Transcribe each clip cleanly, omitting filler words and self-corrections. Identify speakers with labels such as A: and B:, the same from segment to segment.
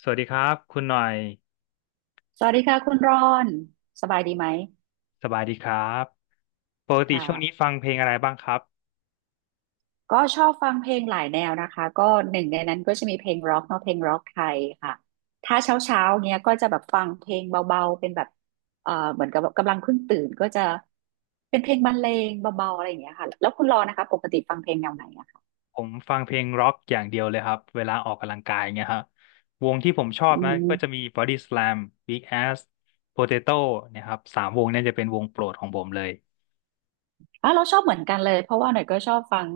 A: สวัสดีครับคุณหน่อย
B: สวัสดีค่ะคุณรอนสบายดีไหม
A: สบายดีครับปกติช่วงนี้
B: ค่ะ
A: ฟังเพลงอะไรบ้างครับ
B: ก็ชอบฟังเพลงหลายแนวนะคะก็หนึ่งในนั้นก็จะมีเพลงร็อกเนาะเพลงร็อกไทยค่ะถ้าเช้าเช้าเนี้ยก็จะแบบฟังเพลงเบาๆเป็นแบบเหมือนกับแบบกำลังเพิ่งตื่นก็จะเป็นเพลงบรรเลงเบาๆอะไรอย่างเงี้ยค่ะแล้วคุณรอนนะคะปกติฟังเพลงแนวไหนอะคะ
A: ผมฟังเพลงร็อกอย่างเดียวเลยครับเวลาออกกำลังกายเงี้ยฮะวงที่ผมชอบ
B: อื
A: นะ
B: ม
A: ก็จะมี Body Slam, Big Ass, Potato เนะครับสามวงเนี้จะเป็นวงโปรดของผมเลย
B: อ่ะเราชอบเหมือนกันเลยเพราะว่าหน่อยก็ชอบฟัง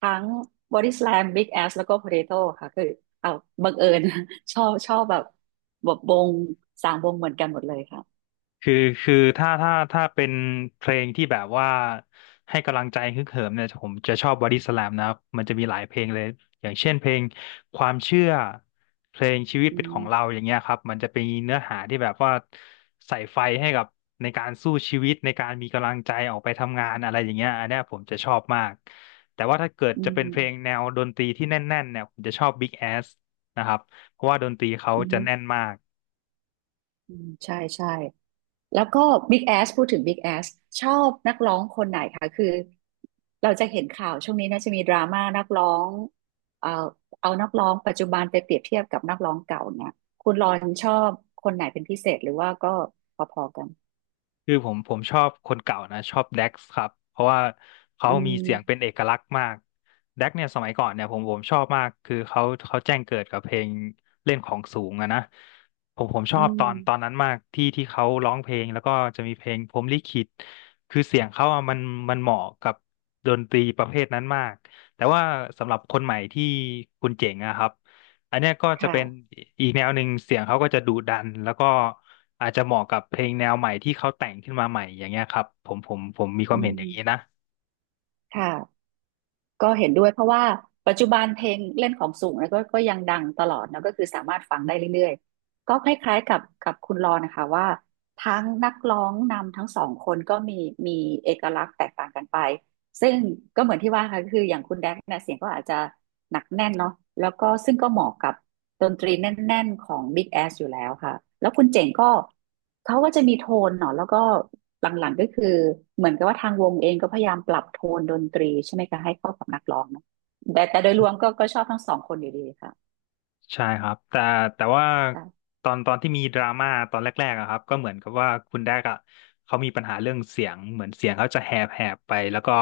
B: ทั้ง Body Slam Big Ass แล้วก็ Potato ค่ะคือเอาบังเอิญ ชอบชอบแบบวงสามวงเหมือนกันหมดเลยค่ะ
A: คือคือถ้าถ้าเป็นเพลงที่แบบว่าให้กำลังใจฮึกเหิมเนี่ยผมจะชอบบอดี้สแลมนะครับมันจะมีหลายเพลงเลยอย่างเช่นเพลงความเชื่อเพลงชีวิต
B: อื
A: เป็นขอ
B: ม
A: งเราอย่างเงี้ยครับมันจะเป็นเนื้อหาที่แบบว่าใส่ไฟให้กับในการสู้ชีวิตในการมีกำลังใจออกไปทำงานอะไรอย่างเงี้ยอันเนี้ยผมจะชอบมากแต่ว่าถ้าเกิด
B: อื
A: จะเป็นเพลง
B: ม
A: แนวดนตรีที่แน่นๆเนี่ยผมจะชอบ Big Ass นะครับเพราะว่าดนตรีเขา
B: อื
A: จะ
B: ม
A: แน่นมาก
B: อืมใช่ใช่แล้วก็ Big Ass พูดถึง Big Ass ชอบนักร้องคนไหนคะคือเราจะเห็นข่าวช่วงนี้น่าจะมีดราม่านักร้องเอ่อเอานักร้องปัจจุบันไปเปรียบเทียบกับนักร้องเก่าเนี่ยคุณรอนชอบคนไหนเป็นพิเศษหรือว่าก็พอๆกัน
A: คือผมชอบคนเก่านะชอบแด็กซ์ครับเพราะว่าเขา
B: อื
A: มีเสียงเป็น
B: ม
A: เอกลักษณ์มากแด็กเนี่ยสมัยก่อนเนี่ยผมชอบมากคือเขาเขาแจ้งเกิดกับเพลงเล่นของสูงอะนะผมช
B: อื
A: อบต
B: ม
A: อนตอนนั้นมากที่เขาร้องเพลงแล้วก็จะมีเพลงพรหมลิขิตคือเสียงเขาอะมันมันเหมาะกับดนตรีประเภทนั้นมากแต่ว่าสำหรับคนใหม่ที่คุณเจ๋งอะครับ อันเนี้ยก็จะเป็น
B: ค่ะ
A: อีกแนวหนึ่งเสียงเขาก็จะดุดันแล้วก็อาจจะเหมาะกับเพลงแนวใหม่ที่เขาแต่งขึ้นมาใหม่อย่างเงี้ยครับผมมีควา
B: อื
A: มเห็นอ
B: ม
A: ย่างนี้นะ
B: ค่ะก็เห็นด้วยเพราะว่าปัจจุบันเพลงเล่นของสูงเนะก็ยังดังตลอดนะก็คือสามารถฟังได้เรื่อยๆ ก็คล้ายๆกับคุณรอนะคะว่าทั้งนักร้องนำทั้งสองคนก็มีเอกลักษณ์แตกต่างกันไปซึ่งก็เหมือนที่ว่าค่ะคืออย่างคุณแดกเนี่ยเสียงก็อาจจะหนักแน่นเนาะแล้วก็ซึ่งก็เหมาะกับ ดนตรีแน่นๆของ Big Ass อยู่แล้วค่ะแล้วคุณเจ๋งก็เขาก็จะมีโทนเนาะแล้วก็หลังๆก็คือเหมือนกับว่าทางวงเองก็พยายามปรับโทนดนตรีใช่ไหมคะให้เข้ากับนักร้องเนาะแต่โดยรวมก็ชอบทั้งสองคนอยู่ดีค่ะ
A: ใช่ครับแต่แต่ว่า
B: ค่ะ
A: ตอนที่มีดราม่าตอนแรกๆอะครับก็เหมือนกับว่าคุณแดกอะเขามีปัญหาเรื่องเสียงเหมือนเสียงเขาจะแหบแหบไปแล้วก็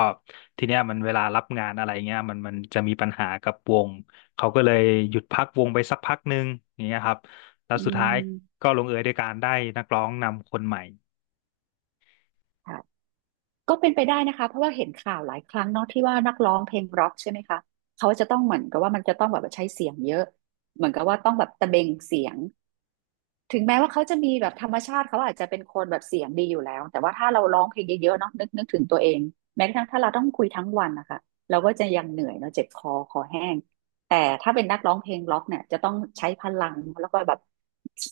A: ทีเนี้ยมันเวลารับงานอะไรเงี้ยมันมันจะมีปัญหากับวงเขาก็เลยหยุดพักวงไปสักพักหนึ่งอย่างเงี้ยครับแล้ว
B: อื
A: สุดท้าย
B: ม
A: ก็ลงเอยด้วยการได้นักร้องนำคนใหม่
B: ค่ะก็เป็นไปได้นะคะเพราะว่าเห็นข่าวหลายครั้งเนาะที่ว่านักร้องเพลงร็อกใช่ไหมคะเขาจะต้องเหมือนกับว่ามันจะต้องแบบว่าใช้เสียงเยอะเหมือนกับว่าต้องแบบตะเบงเสียง ถึงแม้ว่าเขาจะมีแบบธรรมชาติเขาอาจจะเป็นคนแบบเสียงดีอยู่แล้วแต่ว่าถ้าเราร้องเพลงเยอะๆเนาะนึกถึงตัวเองแม้กระทั่งถ้าเราต้องคุยทั้งวันนะคะเราก็จะยังเหนื่อยเนาะเจ็บคอคอแห้งแต่ถ้าเป็นนักร้องเพลงร็อกเนี่ยจะต้องใช้พลังแล้วก็แบบ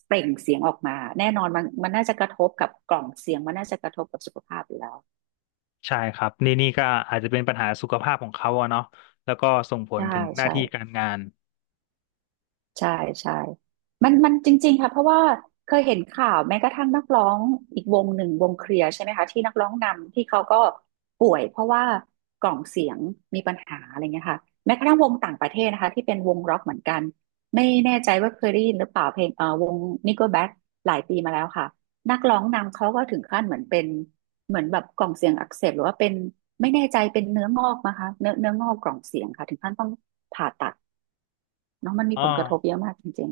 B: เปล่งเสียงออกมาแน่นอนมันน่าจะกระทบกับกล่องเสียงมันน่าจะกระทบกับสุขภาพอยู่แล้ว
A: ใช่ครับนี่นี่ก็อาจจะเป็นปัญหาสุขภาพของเขาอะเนาะแล้วก็ส่งผล
B: ใช่
A: ถึงหน้า
B: ใช่
A: ที่การงาน
B: ใช่ใช่มันจริงๆค่ะเพราะว่าเคยเห็นข่าวแม้กระทั่งนักร้องอีกวงหนึ่งวงเคลียร์ใช่ไหมคะที่นักร้องนำที่เขาก็ป่วยเพราะว่ากล่องเสียงมีปัญหาอะไรเงี้ยค่ะแม้กระทั่งวงต่างประเทศนะคะที่เป็นวงร็อกเหมือนกันไม่แน่ใจว่าเคยได้ยินหรือเปล่าเพลงวง Nickelback หลายปีมาแล้วค่ะนักร้องนำเขาก็ถึงขั้นเหมือนเป็นเหมือนแบบกล่องเสียงอักเสบหรือว่าเป็นไม่แน่ใจเป็นเนื้องอกนะคะเนื้องอกกล่องเสียงค่ะถึงขั้นต้องผ่าตัดเนาะมันมี
A: อ๋อ
B: ผลกระทบเยอะมากจริง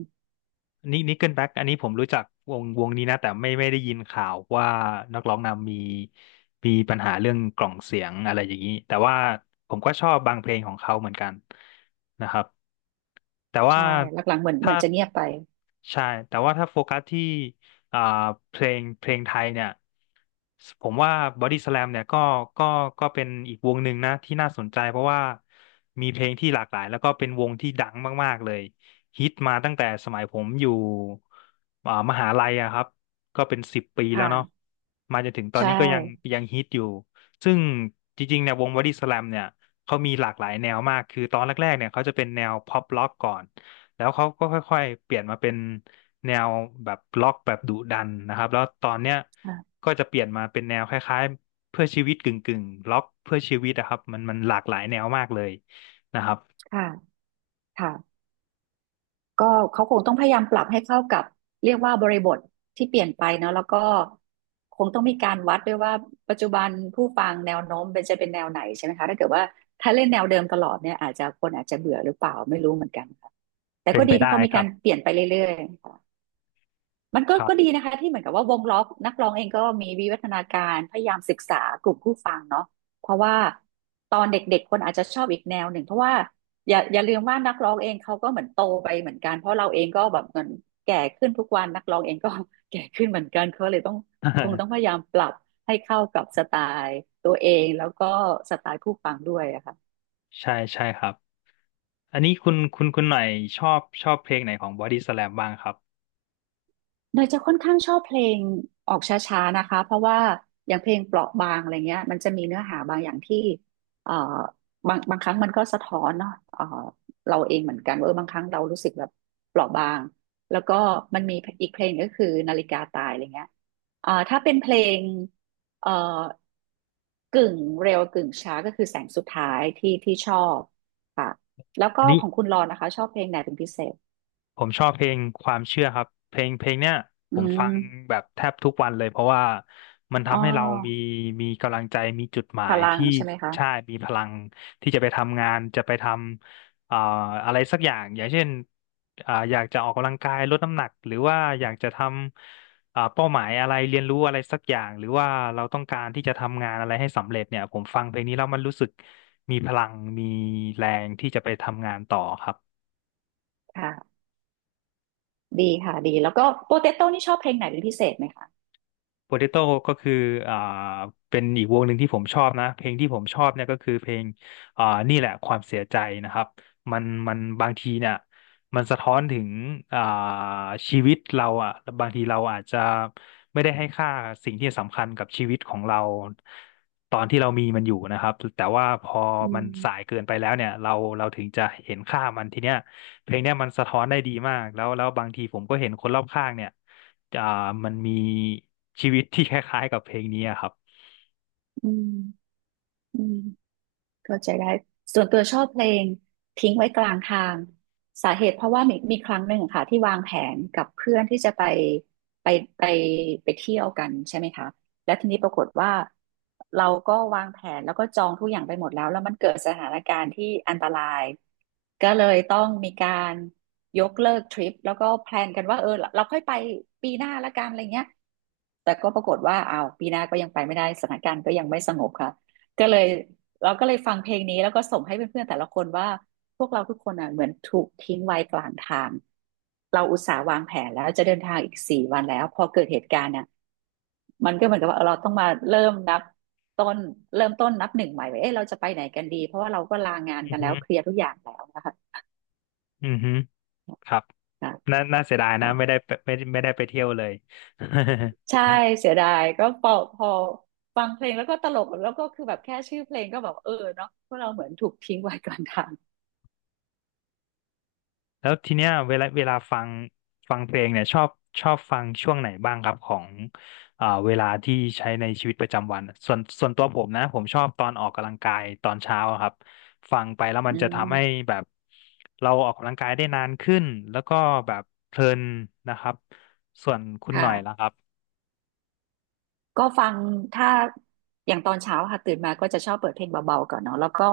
A: นี่นี่เกิลแบ็กอันนี้ผมรู้จักวงวงนี้นะแต่ไม่ไม่ได้ยินข่าวว่านักร้องนำมีมีปัญหาเรื่องกล่องเสียงอะไรอย่างนี้แต่ว่าผมก็ชอบบางเพลงของเขาเหมือนกันนะครับแต่ว่า
B: ใช่ หลังๆเหมือนเหมื
A: ถ้า
B: อนจะเงียบไป
A: ใช่แต่ว่าถ้าโฟกัสที่อ่าเพลงเพลงไทยเนี่ยผมว่าบอดี้สแลมเนี่ยก็ก็เป็นอีกวงหนึ่งนะที่น่าสนใจเพราะว่ามีเพลงที่หลากหลายแล้วก็เป็นวงที่ดังมากๆเลย ฮิตมาตั้งแต่สมัยผมอยู่มหาลัยอะครับก็เป็น10 ปีแล้วเนาะ
B: ค่ะ
A: มาจนถึงตอน
B: ใช่
A: นี้ก็ยังยังฮิตอยู่ซึ่งจริงๆเนี่ยวงบอดี้สแลมเนี่ยเขามีหลากหลายแนวมากคือตอนแรกๆเนี่ยเขาจะเป็นแนวพ็อปล็อกก่อนแล้วเขาก็ค่อยๆเปลี่ยนมาเป็นแนวแบบล็อกแบบดุดันนะครับแล้วตอนเนี้ย
B: ค่ะ
A: ก็จะเปลี่ยนมาเป็นแนวคล้ายๆเพื่อชีวิตกึ่งๆล็อกเพื่อชีวิตอะครับมันมันหลากหลายแนวมากเลยนะครับ
B: ค่ะค่ะก็เขาคงต้องพยายามปรับให้เข้ากับเรียกว่าบริบทที่เปลี่ยนไปเนาะแล้วก็คงต้องมีการวัดด้วยว่าปัจจุบันผู้ฟังแนวโน้มเป็นจะเป็นแนวไหนใช่ไหมคะถ้าเกิดว่าถ้าเล่นแนวเดิมตลอดเนี่ยอาจจะคนอาจจะเบื่อหรือเปล่าไม่รู้เหมือนกันค่ะแต่
A: เป็
B: ก็
A: นไป
B: ดีที่
A: ได้
B: เขามี
A: ครั
B: กา
A: บ
B: รเปลี่ยนไปเรื่อยๆ มันก็
A: ครับ
B: ก็ดีนะคะที่เหมือนกับว่าวงล้อนักร้องเองก็มีวิวัฒนาการพยายามศึกษากลุ่มผู้ฟังเนาะเพราะว่าตอนเด็กๆคนอาจจะชอบอีกแนวหนึ่งเพราะว่าอย่าลืมว่านักร้องเองเขาก็เหมือนโตไปเหมือนกันเพราะเราเองก็แบบเหมือนแก่ขึ้นทุกวันนักร้องเองก็ แก่ขึ้นเหมือนกันเขาเลยต้องคงต้อง พยายามปรับให้เข้ากับสไตล์ตัวเองแล้วก็สไตล์ผู้ฟังด้วยอะค่ะ
A: ใช่ใช่ครับ อันนี้คุณหน่อยชอบชอบเพลงไหนของบอดี้สแลมบ้างครับ
B: เนยจะค่อนข้างชอบเพลงออกช้าๆนะคะเพราะว่าอย่างเพลงเปราะบางอะไรเงี้ยมันจะมีเนื้อหาบางอย่างที่เอ่อบางครั้งมันก็สะท้อนเนาะเราเองเหมือนกันว่าเออบางครั้งเรารู้สึกแบบเปราะบางแล้วก็มันมีอีกเพลงก็คือนาฬิกาตายอะไรเงี้ยถ้าเป็นเพลงเอ่อกึ่งเร็วกึ่งช้าก็คือแสงสุดท้ายที่ชอบค่ะแล้วก็
A: อันนี้
B: ของคุณรอนนะคะชอบเพลงไหนเป็นพิเศษ
A: ผมชอบเพลงความเชื่อครับเพลงเพลงเนี้ยผ
B: อื
A: ม
B: ม
A: ฟังแบบแทบทุกวันเลยเพราะว่ามัน
B: อ๋
A: ทำให้เรามี
B: อ
A: มีกำลังใจมีจุดหมา
B: พ
A: ย
B: ลัง
A: ที่
B: ใช่ไหมคะ
A: ใช่มีพลังที่จะไปทำงานจะไปทำอะไรสักอย่างอย่างเช่นอยากจะออกกำลังกายลดน้ำหนักหรือว่าอยากจะทำเป้าหมายอะไรเรียนรู้อะไรสักอย่างหรือว่าเราต้องการที่จะทำงานอะไรให้สำเร็จเนี่ยผมฟังเพลงนี้แล้วมันรู้สึกมีพลังมีแรงที่จะไปทำงานต่อครับ
B: ค่ะดีค่ะดีแล้วก็โปเตโต้นี่ชอบเพลงไหนเป็นพิเศษไหมคะ
A: โปเตโต้ก็คืออ่าเป็นอีกวงหนึ่งที่ผมชอบนะเพลงที่ผมชอบเนี่ยก็คือเพลงนี่แหละความเสียใจนะครับมันมันบางทีเนี่ยมันสะท้อนถึงอ่าชีวิตเราอ่ะบางทีเราอาจจะไม่ได้ให้ค่าสิ่งที่สำคัญกับชีวิตของเราตอนที่เรามีมันอยู่นะครับแต่ว่าพอ
B: อื
A: มันสาย
B: ม
A: เกินไปแล้วเนี่ยเราถึงจะเห็นค่ามันทีเนี้ยเพลงเนี้ยมันสะท้อนได้ดีมากแล้วแล้วบางทีผมก็เห็นคนรอบข้างเนี่ย อ่ามันมีชีวิตที่คล้ายๆกับเพลงนี้อะครับ
B: อืมอืมเข้าใจได้ส่วนตัวชอบเพลงทิ้งไว้กลางทางสาเหตุเพราะว่ามีครั้งหนึ่งค่ะที่วางแผนกับเพื่อนที่จะไปไปไปเที่ยวกันใช่ไหมคะแล้วทีนี้ปรากฏว่าเราก็วางแผนแล้วก็จองทุกอย่างไปหมดแล้วมันเกิดสถานการณ์ที่อันตรายก็เลยต้องมีการยกเลิกทริปแล้วก็แพลนกันว่าเออเราค่อยไปปีหน้าละกันอะไรเงี้ย แต่ก็ปรากฏว่าอ้าวปีหน้าก็ยังไปไม่ได้สถานการณ์ก็ยังไม่สงบค่ะก็เลยเราก็เลยฟังเพลงนี้แล้วก็ส่งให้เพื่อนๆแต่ละคนว่าพวกเราทุกคนอ่ะเหมือนถูกทิ้งไว้กลางทางเราอุตส่าห์วางแผนแล้วจะเดินทางอีก4 วันแล้วพอเกิดเหตุการณ์เนี่ยมันก็เหมือนกับว่าเราต้องมาต้นเริ่มต้นนับหนึ่งใหม่ว่าเอ๊ะเราจะไปไหนกันดีเพราะว่าเราก็ลางาน
A: อื
B: กั
A: อ
B: นแล้
A: ฮึ
B: วเคลียร์ทุกอย่างแล้วนะคะ
A: อือฮึครับ
B: ค
A: น่าน่าเสียดายนะ
B: ่ะ
A: ไม่ได้ไปไม่ได้ไม่ได้ไปเที่ยวเลย
B: ใช่ เสียดายก็พอพอฟังเพลงแล้วก็ตลกแล้วก็คือแบบแค่ชื่อเพลงก็แบบเออเนาะพวกเราเหมือนถูกทิ้งไว้ กลางทาง
A: แล้วทีเนี้ยเวลาฟังฟังเพลงเนี่ยชอบชอบฟังช่วงไหนบ้างครับของเวลาที่ใช้ในชีวิตประจำวันส่วนตัวผมนะผมชอบตอนออกกำลังกายตอนเช้าอะครับฟังไปแล้วมั
B: อื
A: นจะทำให้
B: ม
A: แบบเราออกกำลังกายได้นานขึ้นแล้วก็แบบเพลินนะครับส่วนคุณหน่อยล่ะค
B: ค่ะ
A: รับ
B: ก็ฟังถ้าอย่างตอนเช้าค่ะตื่นมาก็จะชอบเปิดเพลงเบาๆก่อนเนาะแล้วก็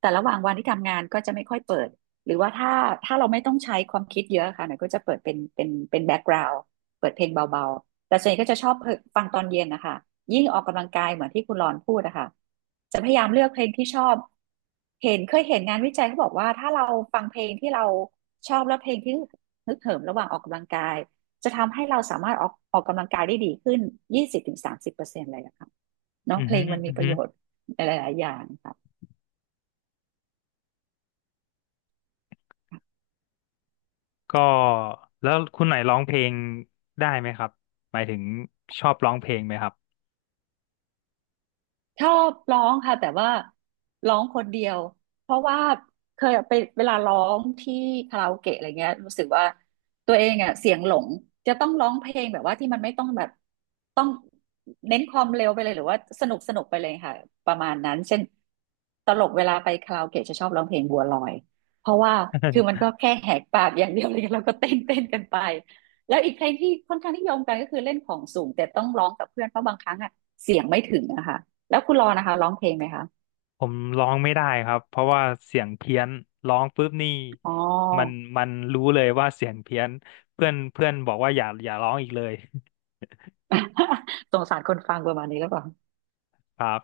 B: แต่ระหว่างวันที่ทำงานก็จะไม่ค่อยเปิดหรือว่าถ้าเราไม่ต้องใช้ความคิดเยอะค่ะหน่อยก็จะเปิดเป็นแบ็กกราวด์เปิดเพลงเบาๆแต่ส่วนใหญ่ก็จะชอบฟังตอนเย็นนะคะยิ่งออกกำลังกายเหมือนที่คุณรอนพูดนะคะจะพยายามเลือกเพลงที่ชอบเห็นเคยเห็นงานวิจัยเขาบอกว่าถ้าเราฟังเพลงที่เราชอบและเพลงที่ฮึกเหิมระหว่างออกกำลังกาย จะทำให้เราสามารถออกกำลังกายได้ดีขึ้น20-30%เลยอะค่ะเนาะ
A: อือ
B: เพล
A: ฮึ
B: งมัน
A: อื
B: มี
A: อ
B: ประ
A: ฮึ
B: โยชน์หลายๆ อย่างค่ะ
A: ก็แล้วคุณไหนร้องเพลงได้ไหมครับหมายถึงชอบร้องเพลงไหมครับ
B: ชอบร้องค่ะแต่ว่าร้องคนเดียวเพราะว่าเคยไปเวลาร้องที่คาราโอเกะอะไรเงี้ยรู้สึกว่าตัวเองอ่ะเสียงหลงจะต้องร้องเพลงแบบว่าที่มันไม่ต้องแบบต้องเน้นความเร็วไปเลยหรือว่าสนุกสนุกไปเลยค่ะประมาณนั้นเช่นตลกเวลาไปคาราโอเกะจะชอบร้องเพลงบัวลอยเพราะว่าคือมัน ก็แค่แหกปากอย่างเดียวเลยแล้วก็เต้นเต้นกันไปแล้วอีกเพลงที่ค่อนข้างนิยมกันก็คือเล่นของสูงแต่ต้องร้องกับเพื่อนเพราะบางครั้งอ่ะเสียงไม่ถึงอะค่ะ แล้วคุณรอนะคะร้องเพลงไหมคะ
A: ผมร้องไม่ได้ครับเพราะว่าเสียงเพี้ยนร้องปุ๊บนี่
B: อ๋อ
A: มันมันรู้เลยว่าเสียงเพี้ยนเพื่อนเพื่อนบอกว่าอย่าร้องอีกเลย
B: สงสารคนฟังประมาณนี้แล้วเปล่า
A: ครับ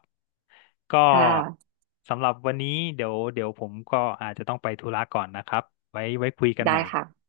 A: ก็
B: ค่ะ
A: สำหรับวันนี้เดี๋ยวผมก็อาจจะต้องไปธุระก่อนนะครับไว้ไว้คุยกัน
B: ได้
A: ใหม่
B: ค่ะ